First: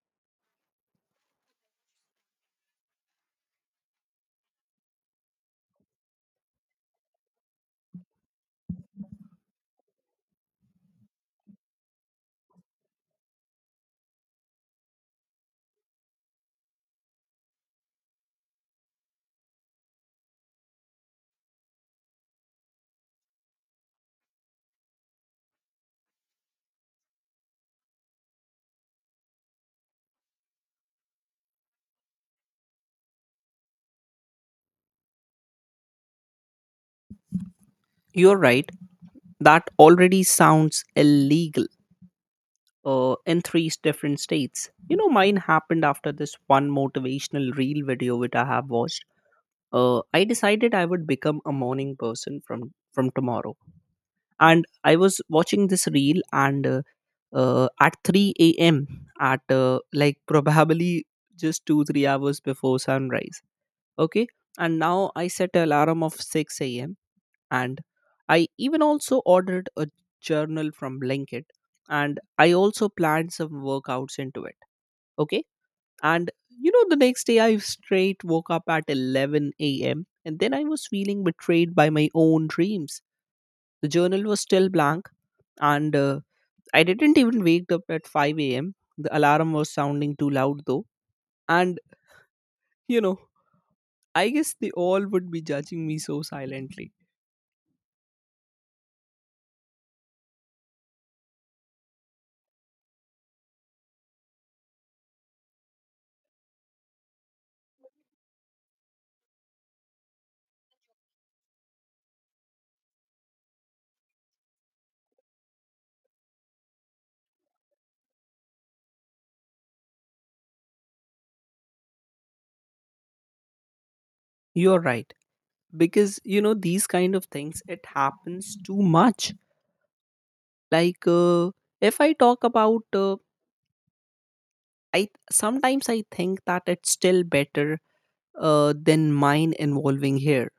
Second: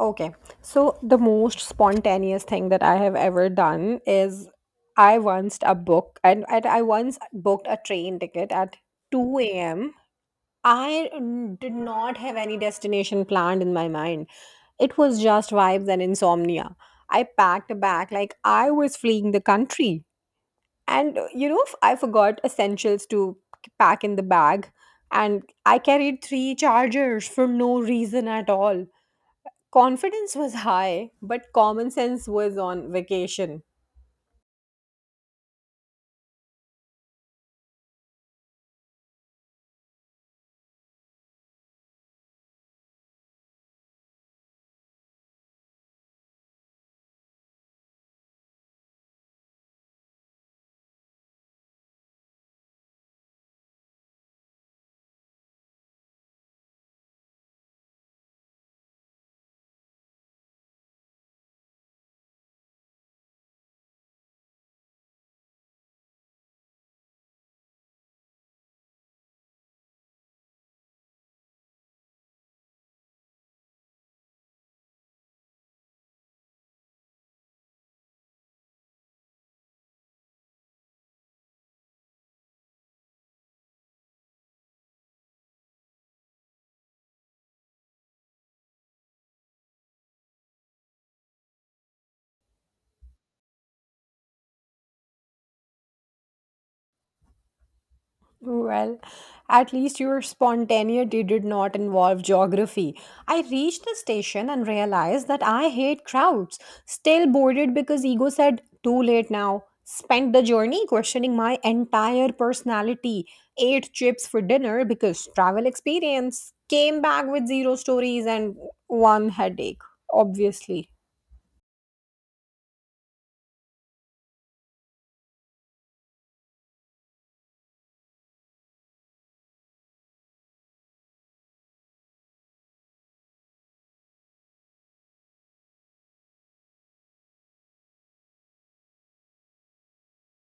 Okay. So the most spontaneous thing that I have ever done is I once booked a train ticket at 2 a.m. I did not have any destination planned in my mind. It was just vibes and insomnia. I packed a bag like I was fleeing the country. And I forgot essentials to pack in the bag, and I carried three chargers for no reason at all. Confidence was high, but common sense was on vacation. You're right, that already sounds illegal in three different states. You know, mine happened after this one motivational reel video which I have watched. I decided I would become a morning person from tomorrow, and I was watching this reel and at 3 a.m., at like probably just 2, 3 hours before sunrise. Okay, and now I set an alarm of 6 a.m, and I even also ordered a journal from Blinkit, and I also planned some workouts into it. Okay. And you know, the next day I straight woke up at 11 a.m. and then I was feeling betrayed by my own dreams. The journal was still blank, and I didn't even wake up at 5 a.m. The alarm was sounding too loud though. And you know, I guess they all would be judging me so silently. Well, at least your spontaneity did not involve geography. I reached the station and realized that I hate crowds. Still boarded because ego said, too late now. Spent the journey questioning my entire personality. Ate chips for dinner because travel experience. Came back with zero stories and one headache, obviously. You're right, because you know these kind of things, it happens too much, like if I talk about I sometimes, I think that it's still better than mine involving here.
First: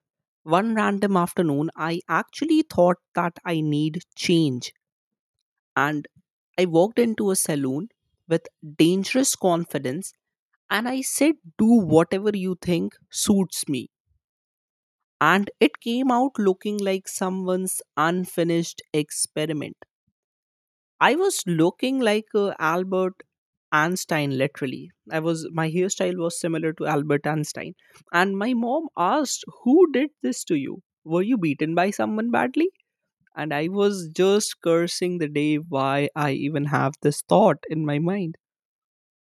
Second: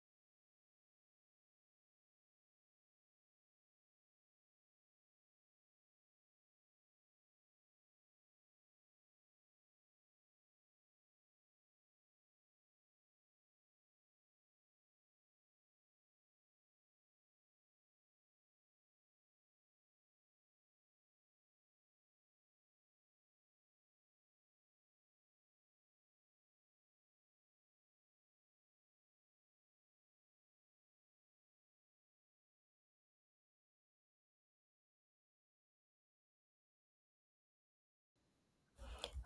One random afternoon, I actually thought that I need change, and I walked into a saloon with dangerous confidence, and I said, do whatever you think suits me, and it came out looking like someone's unfinished experiment. I was looking like Albert Einstein, literally. I was my hairstyle was similar to Albert Einstein, and my mom asked, "Who did this to you? Were you beaten by someone badly?" And I was just cursing the day why I even have this thought in my mind.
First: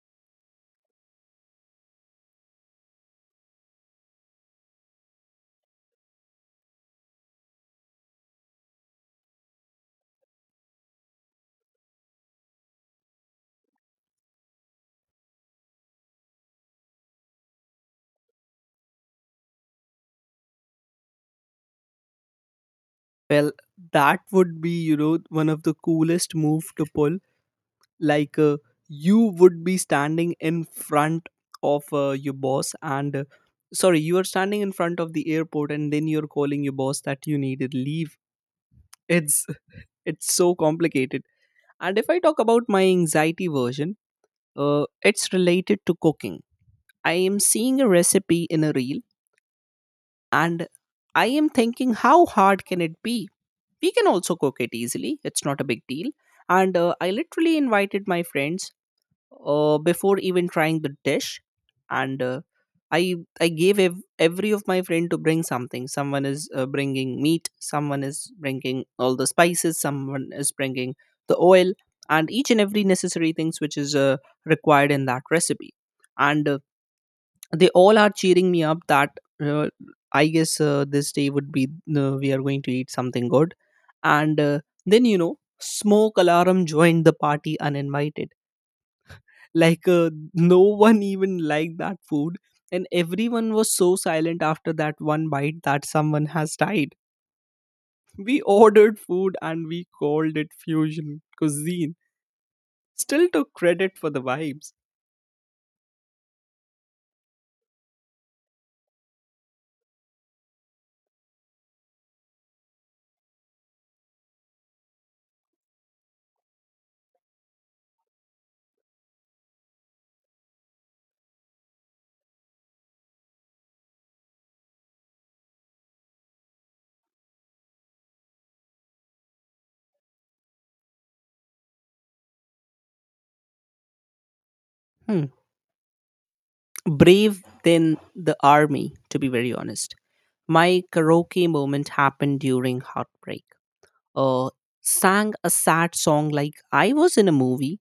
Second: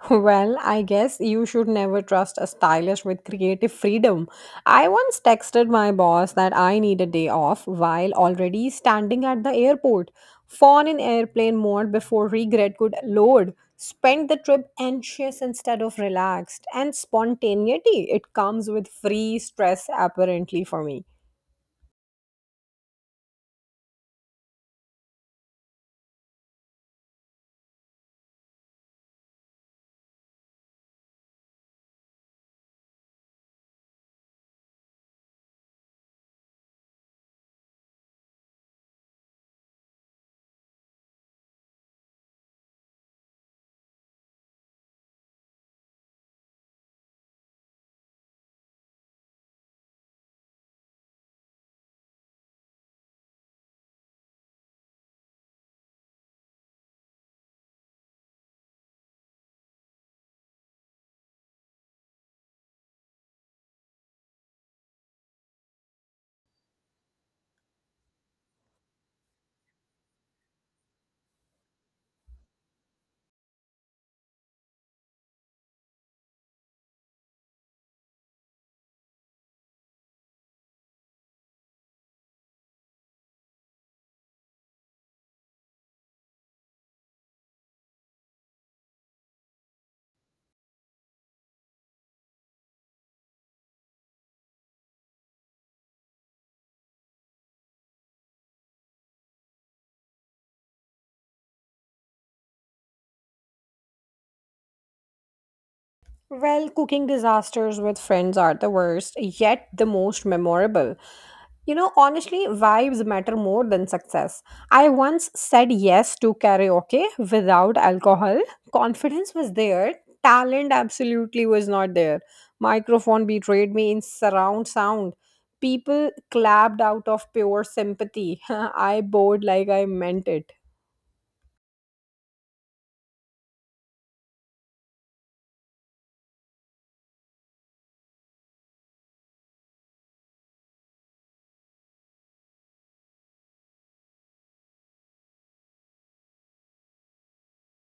Well, I guess you should never trust a stylist with creative freedom. I once texted my boss that I need a day off while already standing at the airport. Phone in airplane mode before regret could load. Spent the trip anxious instead of relaxed. And spontaneity, it comes with free stress, apparently, for me. Well, that would be, you know, one of the coolest move to pull, like you would be standing in front of your boss and sorry, you are standing in front of the airport, and then you're calling your boss that you needed leave. It's it's so complicated. And if I talk about my anxiety version, it's related to cooking. I am seeing a recipe in a reel, and I am thinking, how hard can it be? We can also cook it easily, it's not a big deal. And I literally invited my friends, before even trying the dish. And i I gave every of my friend to bring something, someone is bringing meat, someone is bringing all the spices, someone is bringing the oil, and each and every necessary things which is required in that recipe. And they all are cheering me up that I guess this day would be, we are going to eat something good. And then, you know, smoke alarm joined the party uninvited. Like, no one even liked that food, and everyone was so silent after that one bite, that someone has died. We ordered food and we called it fusion cuisine, still took credit for the vibes. Well, cooking disasters with friends are the worst, yet the most memorable. You know, honestly, vibes matter more than success. I once said yes to karaoke without alcohol. Confidence was there, talent absolutely was not there. Microphone betrayed me in surround sound. People clapped out of pure sympathy. I bowed like I meant it. Hmm. Brave than the army, to be very honest. My karaoke moment happened during heartbreak. uh, Sang a sad song like I was in a movie,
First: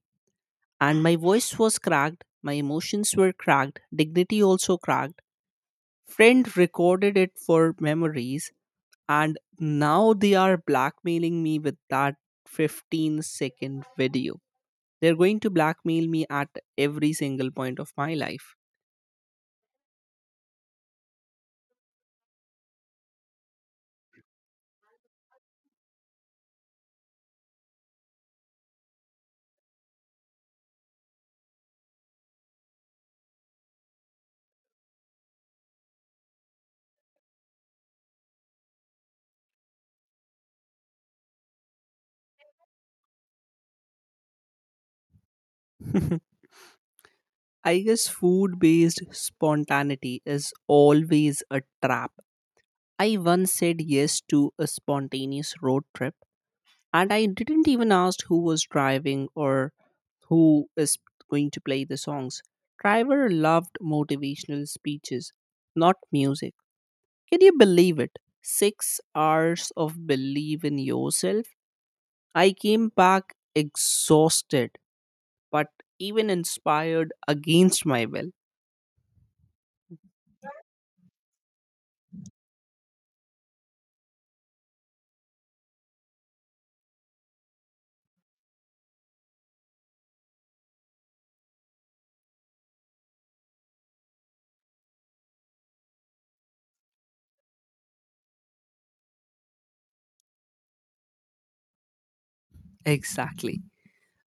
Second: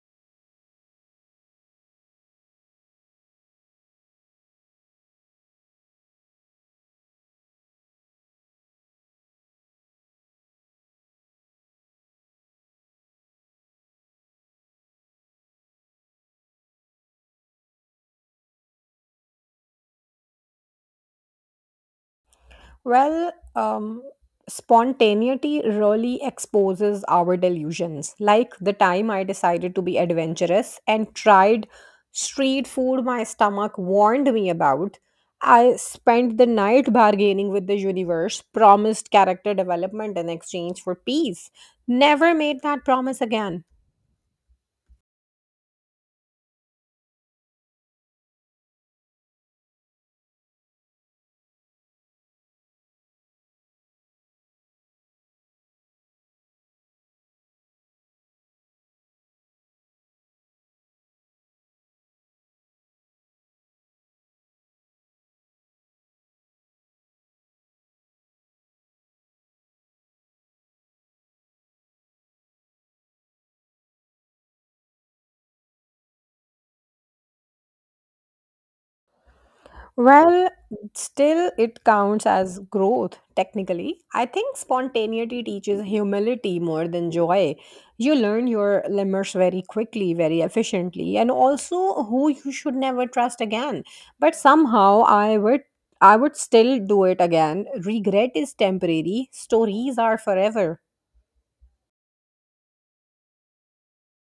and my voice was cracked, my emotions were cracked, dignity also cracked. Friend recorded it for memories, and now they are blackmailing me with that 15-second video. They're going to blackmail me at every single point of my life. Well, spontaneity really exposes our delusions. Like the time I decided to be adventurous and tried street food my stomach warned me about. I spent the night bargaining with the universe, promised character development in exchange for peace. Never made that promise again. I guess food based spontaneity is always a trap. I once said yes to a spontaneous road trip, and I didn't even ask who was driving or who is going to play the songs. Driver loved motivational speeches, not music. Can you believe it? 6 hours of believe in yourself. I came back exhausted, but even inspired against my will. Well, still it counts as growth, technically. I think spontaneity teaches humility more than joy. You learn your lemurs very quickly, very efficiently, and also who you should never trust again. But somehow I would still do it again. Regret is temporary, stories are forever. Exactly.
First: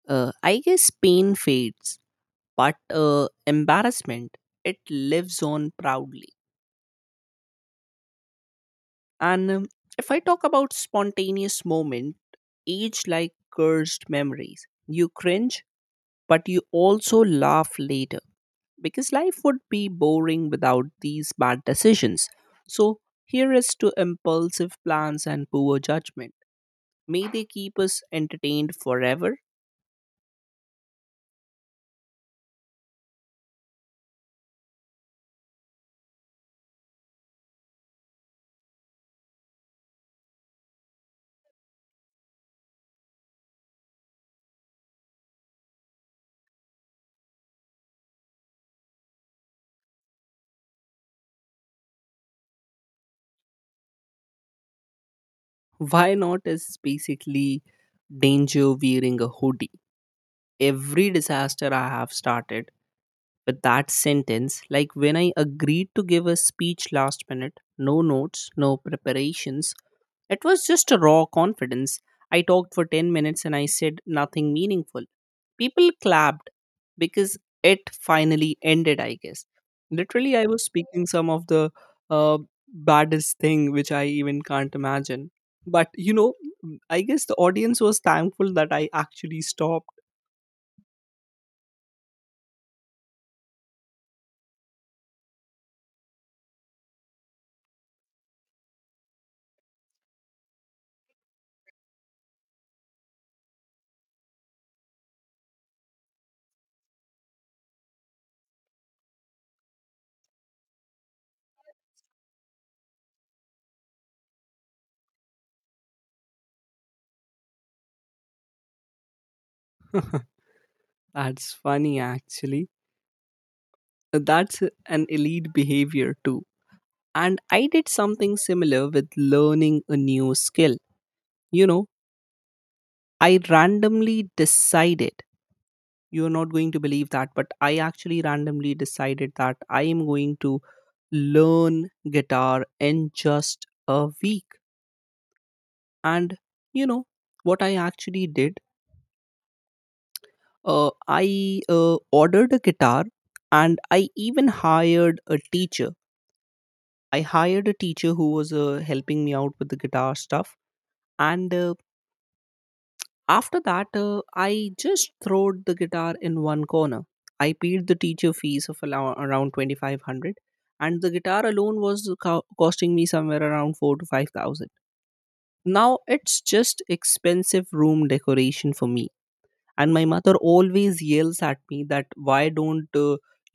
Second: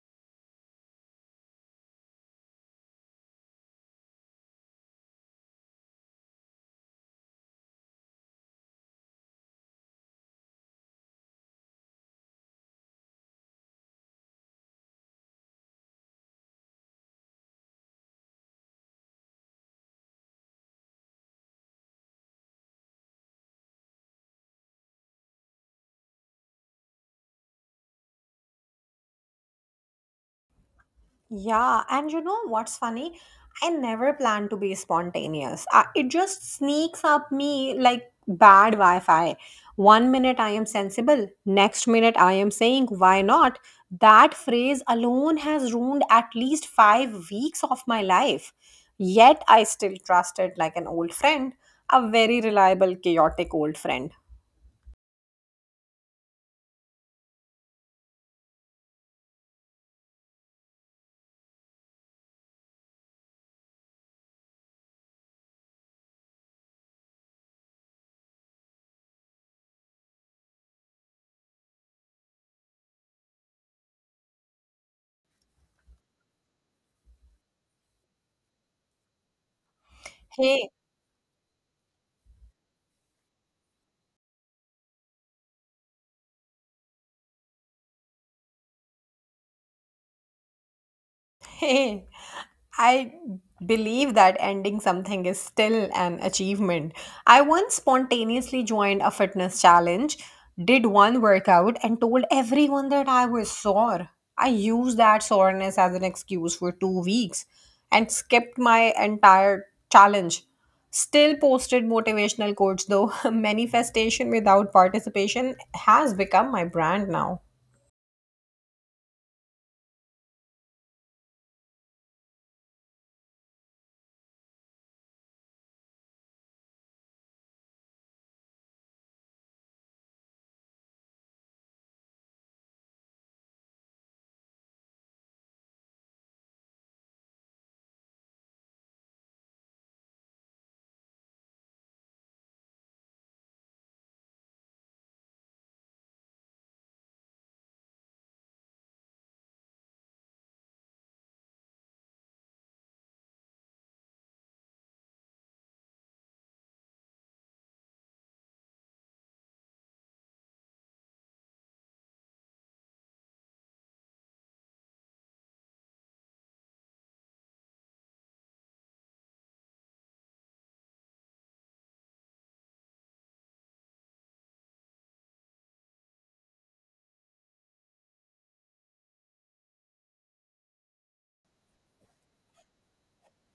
I guess pain fades, but embarrassment, it lives on proudly, and if I talk about spontaneous moment, age like cursed memories, you cringe but you also laugh later, because life would be boring without these bad decisions. So, here is to impulsive plans and poor judgment, may they keep us entertained forever. Yeah, and you know what's funny? I never plan to be spontaneous. I, it just sneaks up me like bad Wi Fi. One minute I am sensible, next minute I am saying, why not? That phrase alone has ruined at least 5 weeks of my life. Yet I still trust it like an old friend, a very reliable, chaotic old friend. Why not is basically danger wearing a hoodie. Every disaster I have started with that sentence, like when I agreed to give a speech last minute, no notes, no preparations, it was just a raw confidence. I talked for 10 minutes and I said nothing meaningful. People clapped because it finally ended, I guess. Literally, I was Hey. speaking some of the uh, baddest thing which I even can't imagine, but you know, I guess the audience was thankful that I actually stopped. Hey. I believe that ending something is still an achievement. I once spontaneously joined a fitness challenge, did one workout, and told everyone that I was sore. I used that soreness as an excuse for 2 weeks and skipped my entire challenge. Still posted motivational quotes though. Manifestation without participation has become my brand now. That's funny, actually. So, that's an elite behavior, too. And I did something similar with learning a new skill. You know, I randomly decided, you're not going to believe that, but I actually randomly decided that I am going to learn guitar in just a week. And, you know, what I actually did, I ordered a guitar, and I even hired a teacher. I hired a teacher who was helping me out with the guitar stuff. And after that, I just throwed the guitar in one corner. I paid the teacher fees of around 2,500, and the guitar alone was costing me somewhere around 4 to 5,000. Now it's just expensive room decoration for me, and my mother always yells at me that why don't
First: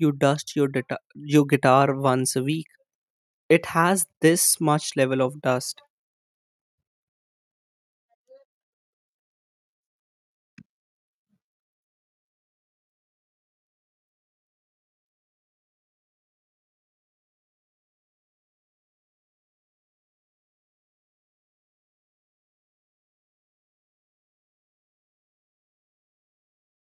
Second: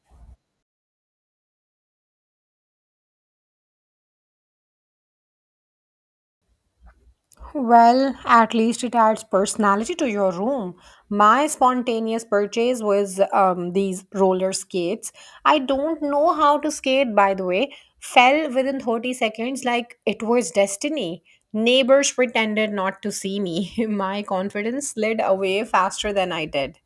you dust your guitar once a week, it has this much level of dust. Well, at least it adds personality to your room. My spontaneous purchase was these roller skates. I don't know how to skate, by the way. Fell within 30 seconds like it was destiny. Neighbors pretended not to see me. My confidence slid away faster than I did.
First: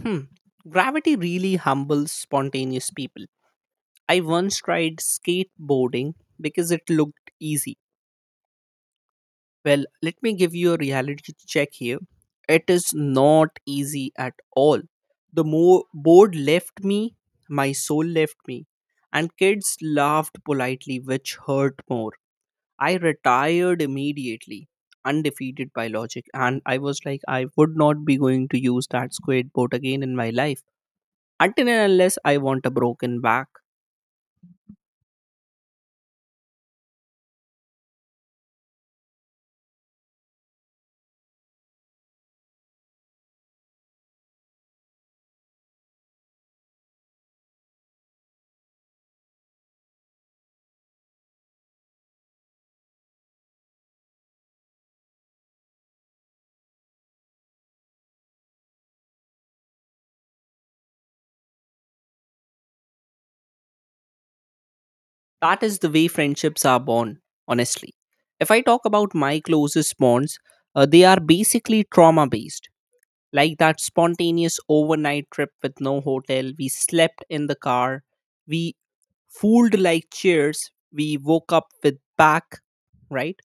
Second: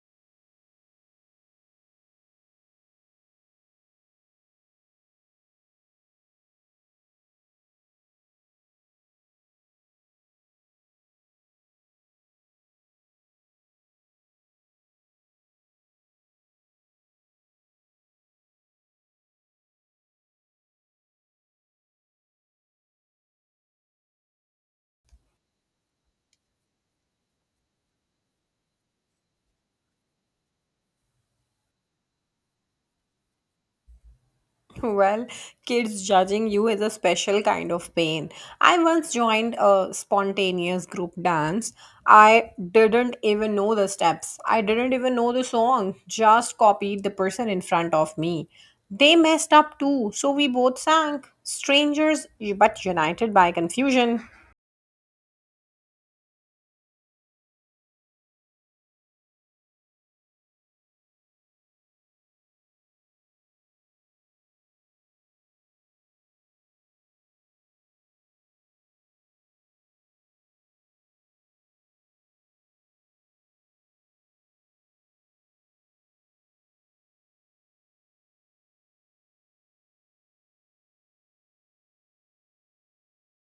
Hmm. Gravity really humbles spontaneous people. I once tried skateboarding because it looked easy. Well, let me give you a reality check here. It is not easy at all. The board left me, my soul left me, and kids laughed politely, which hurt more. I retired immediately, undefeated by logic, and I was like, I would not be going to use that skateboard again in my life, until and unless I want a broken back. Well, kids judging you is a special kind of pain. I once joined a spontaneous group dance. I didn't even know the steps. I didn't even know the song. Just copied the person in front of me. They messed up too, so we both sang. Strangers, but united by confusion. That is the way friendships are born, honestly. If I talk about my closest bonds, they are basically trauma based, like that spontaneous overnight trip with no hotel. We slept in the car, we fooled like chairs, we woke up with back, right?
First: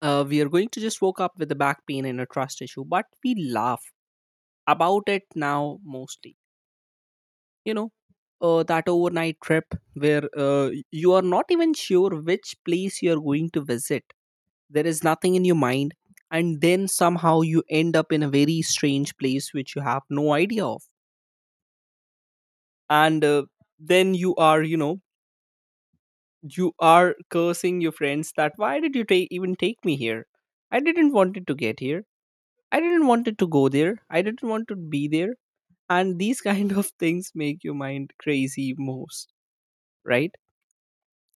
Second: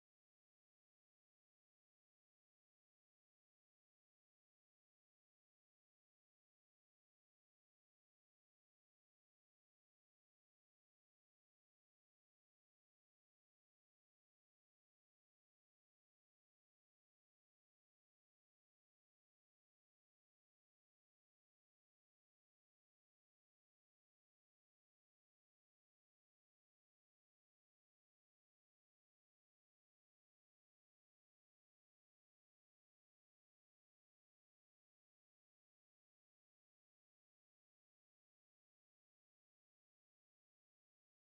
We are going to just woke up with a back pain and a trust issue, but we laugh about it now mostly, you know, that overnight trip where you are not even sure which place you are going to visit, there is nothing in your mind, and then somehow you end up in a very strange place which you have no idea of. And then you are cursing your friends that why did you take even take me here. I didn't wanted to get here, I didn't wanted to go there, I didn't want to be there. And these kind of things make your mind crazy most, right?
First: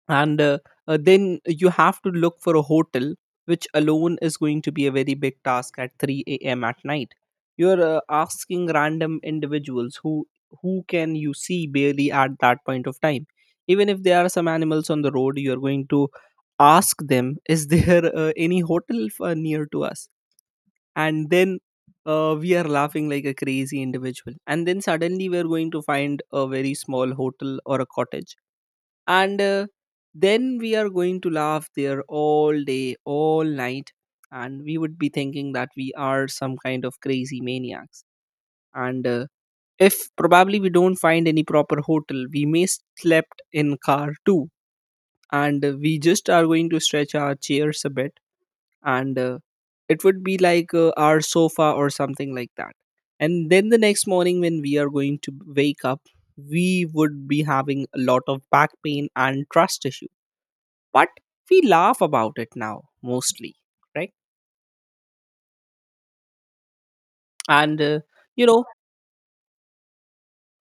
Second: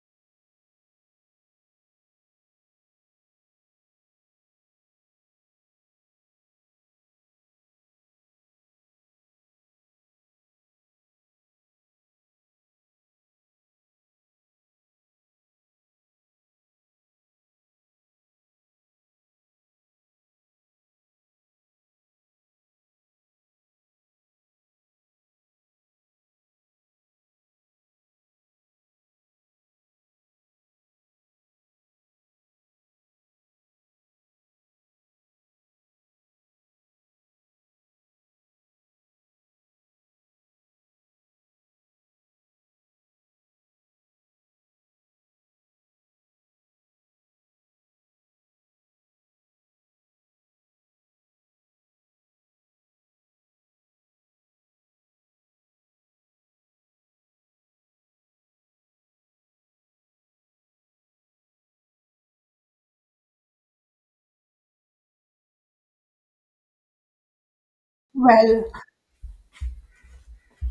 And then you have to look for a hotel, which alone is going to be a very big task at 3 a.m at night. You're asking random individuals who can you see barely at that point of time. Even if there are some animals on the road, you're going to ask them, is there any hotel near to us. And then, we are laughing like a crazy individual, and then suddenly we're going to find a very small hotel or a cottage. And then we are going to laugh there all day, all night, and we would be thinking that we are some kind of crazy maniacs. And if probably we don't find any proper hotel, we may slept in car too. And we just are going to stretch our chairs a bit, and it would be like our sofa or something like that. And then the next morning when we are going to wake up, we would be having a lot of back pain and trust issues, but we laugh about it now mostly, right? And you Well, know,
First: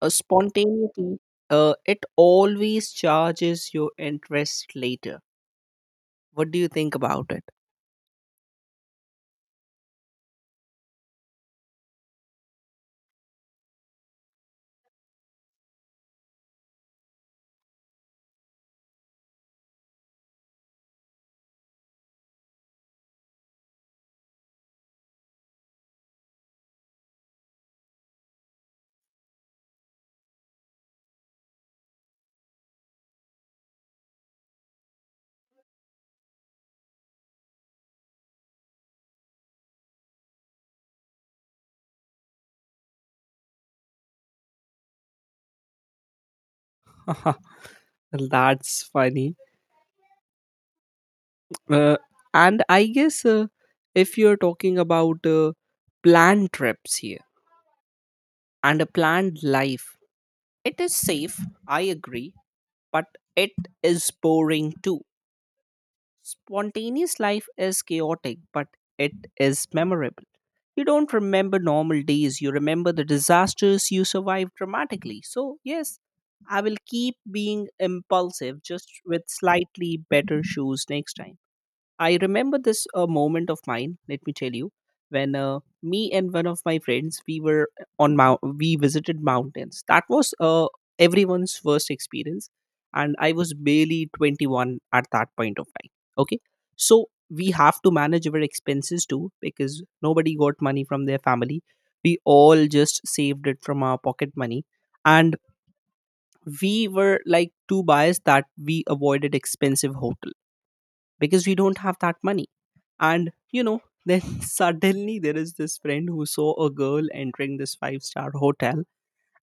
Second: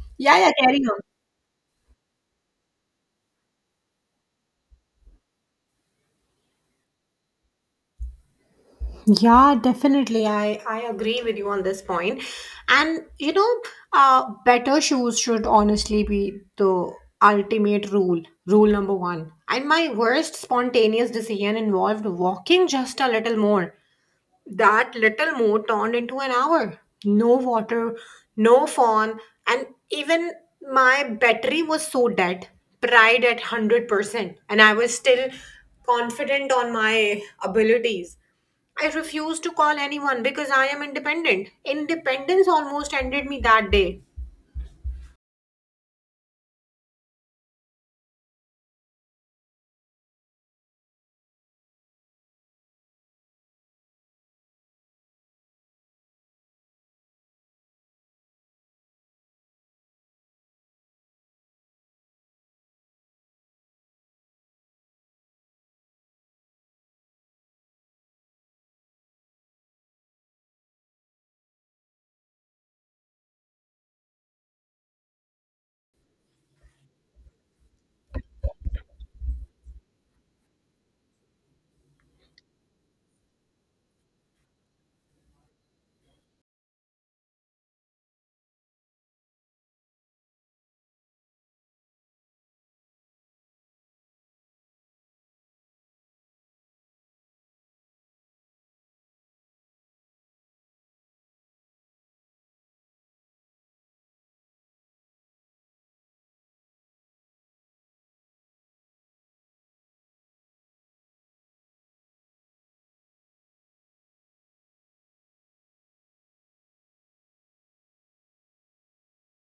a yeah, yeah, carry on. spontaneity, it always charges your interest later. What do you think about Yeah, definitely. I agree with you on this point. And, you know, better shoes should honestly be the ultimate rule, rule number one. And my worst spontaneous decision involved walking just a little more. That little more turned into an hour. No water, no phone, and even my battery was so dead, pride at 100%. And I was still confident on my abilities. I refused to call anyone because I am independent. Independence almost ended me that day. it? That's funny. Uh, and I guess if you're talking about planned trips here and a planned life, it is safe, I agree, but it is boring too. Spontaneous life is chaotic, but it is memorable. You don't remember normal days, you remember the disasters you survived dramatically. So, yes, I will keep being impulsive just with slightly better shoes next time. I remember this moment of mine. Let me tell you, when me and one of my friends, we were on we visited mountains. That was everyone's first experience, and I was barely 21 at that point of time. Okay, so we have to manage our expenses too, because nobody got money from their family. We all just saved it from our pocket money, and we were like too biased that we avoided expensive hotel because we don't have that money. And you know, then suddenly there is this friend who saw a girl entering this five-star hotel,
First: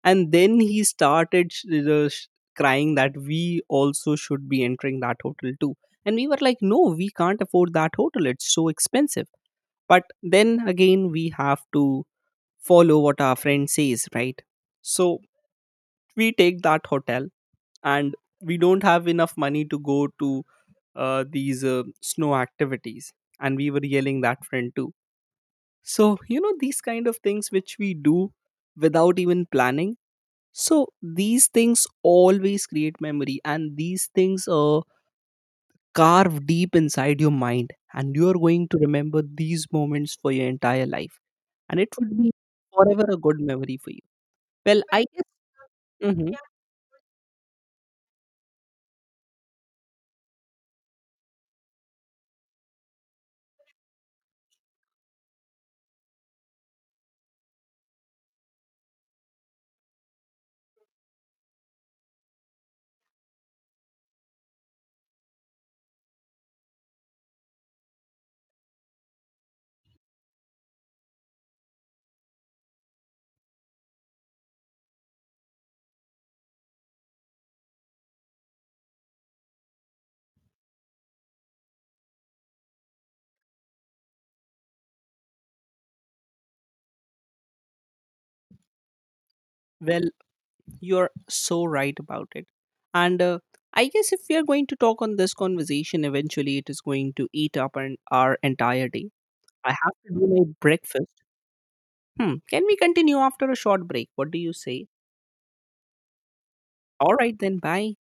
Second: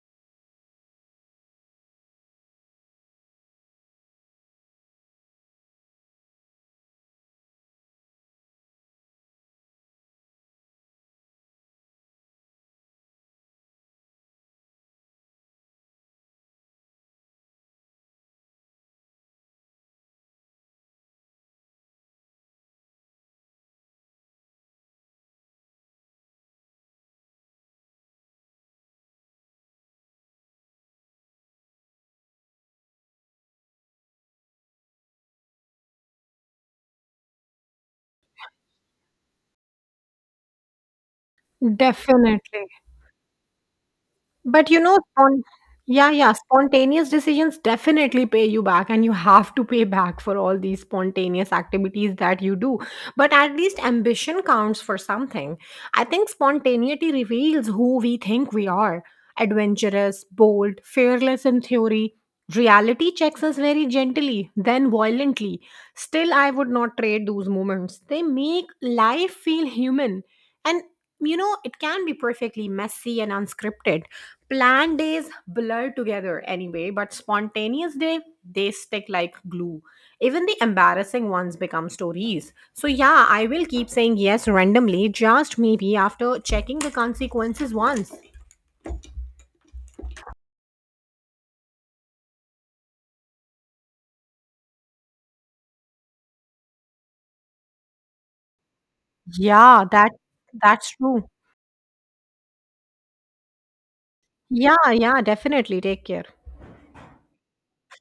and then he started crying that we also should be entering that hotel too. And we were like, no, we can't afford that hotel, it's so expensive. But then again, we have to follow what our friend says, right? So, we take that hotel, and we don't have enough money to go to these snow activities, and we were yelling that friend too. So, you know, these kind of things which we do without even planning. So, these things always create memory, and these things carve deep inside your mind. And you are going to remember these moments for your entire life. And it would be Definitely. forever a good memory for you. But you Well, know, I guess, yeah, yeah, mhm, spontaneous decisions definitely pay you back, and you have to pay back for all these spontaneous activities that you do. But at least ambition counts for something. I think spontaneity reveals who we think we are, adventurous, bold, fearless in theory. Reality checks us very gently, then violently. Still, I would not trade those moments. They make life feel human. And you know it can be perfectly messy and unscripted. Planned days blur together anyway, but spontaneous day, they stick like glue. Even the embarrassing ones become stories. So yeah, I will keep saying yes randomly, just maybe after checking the consequences once. well, you're so right about it. And I guess if we are going to talk on this conversation, eventually it is going to eat up our entire day. I Yeah, have that to do my that's breakfast. true. Hmm. Can we continue after a short break? What do you say? Yeah, yeah, definitely. Take care. All right, then, bye.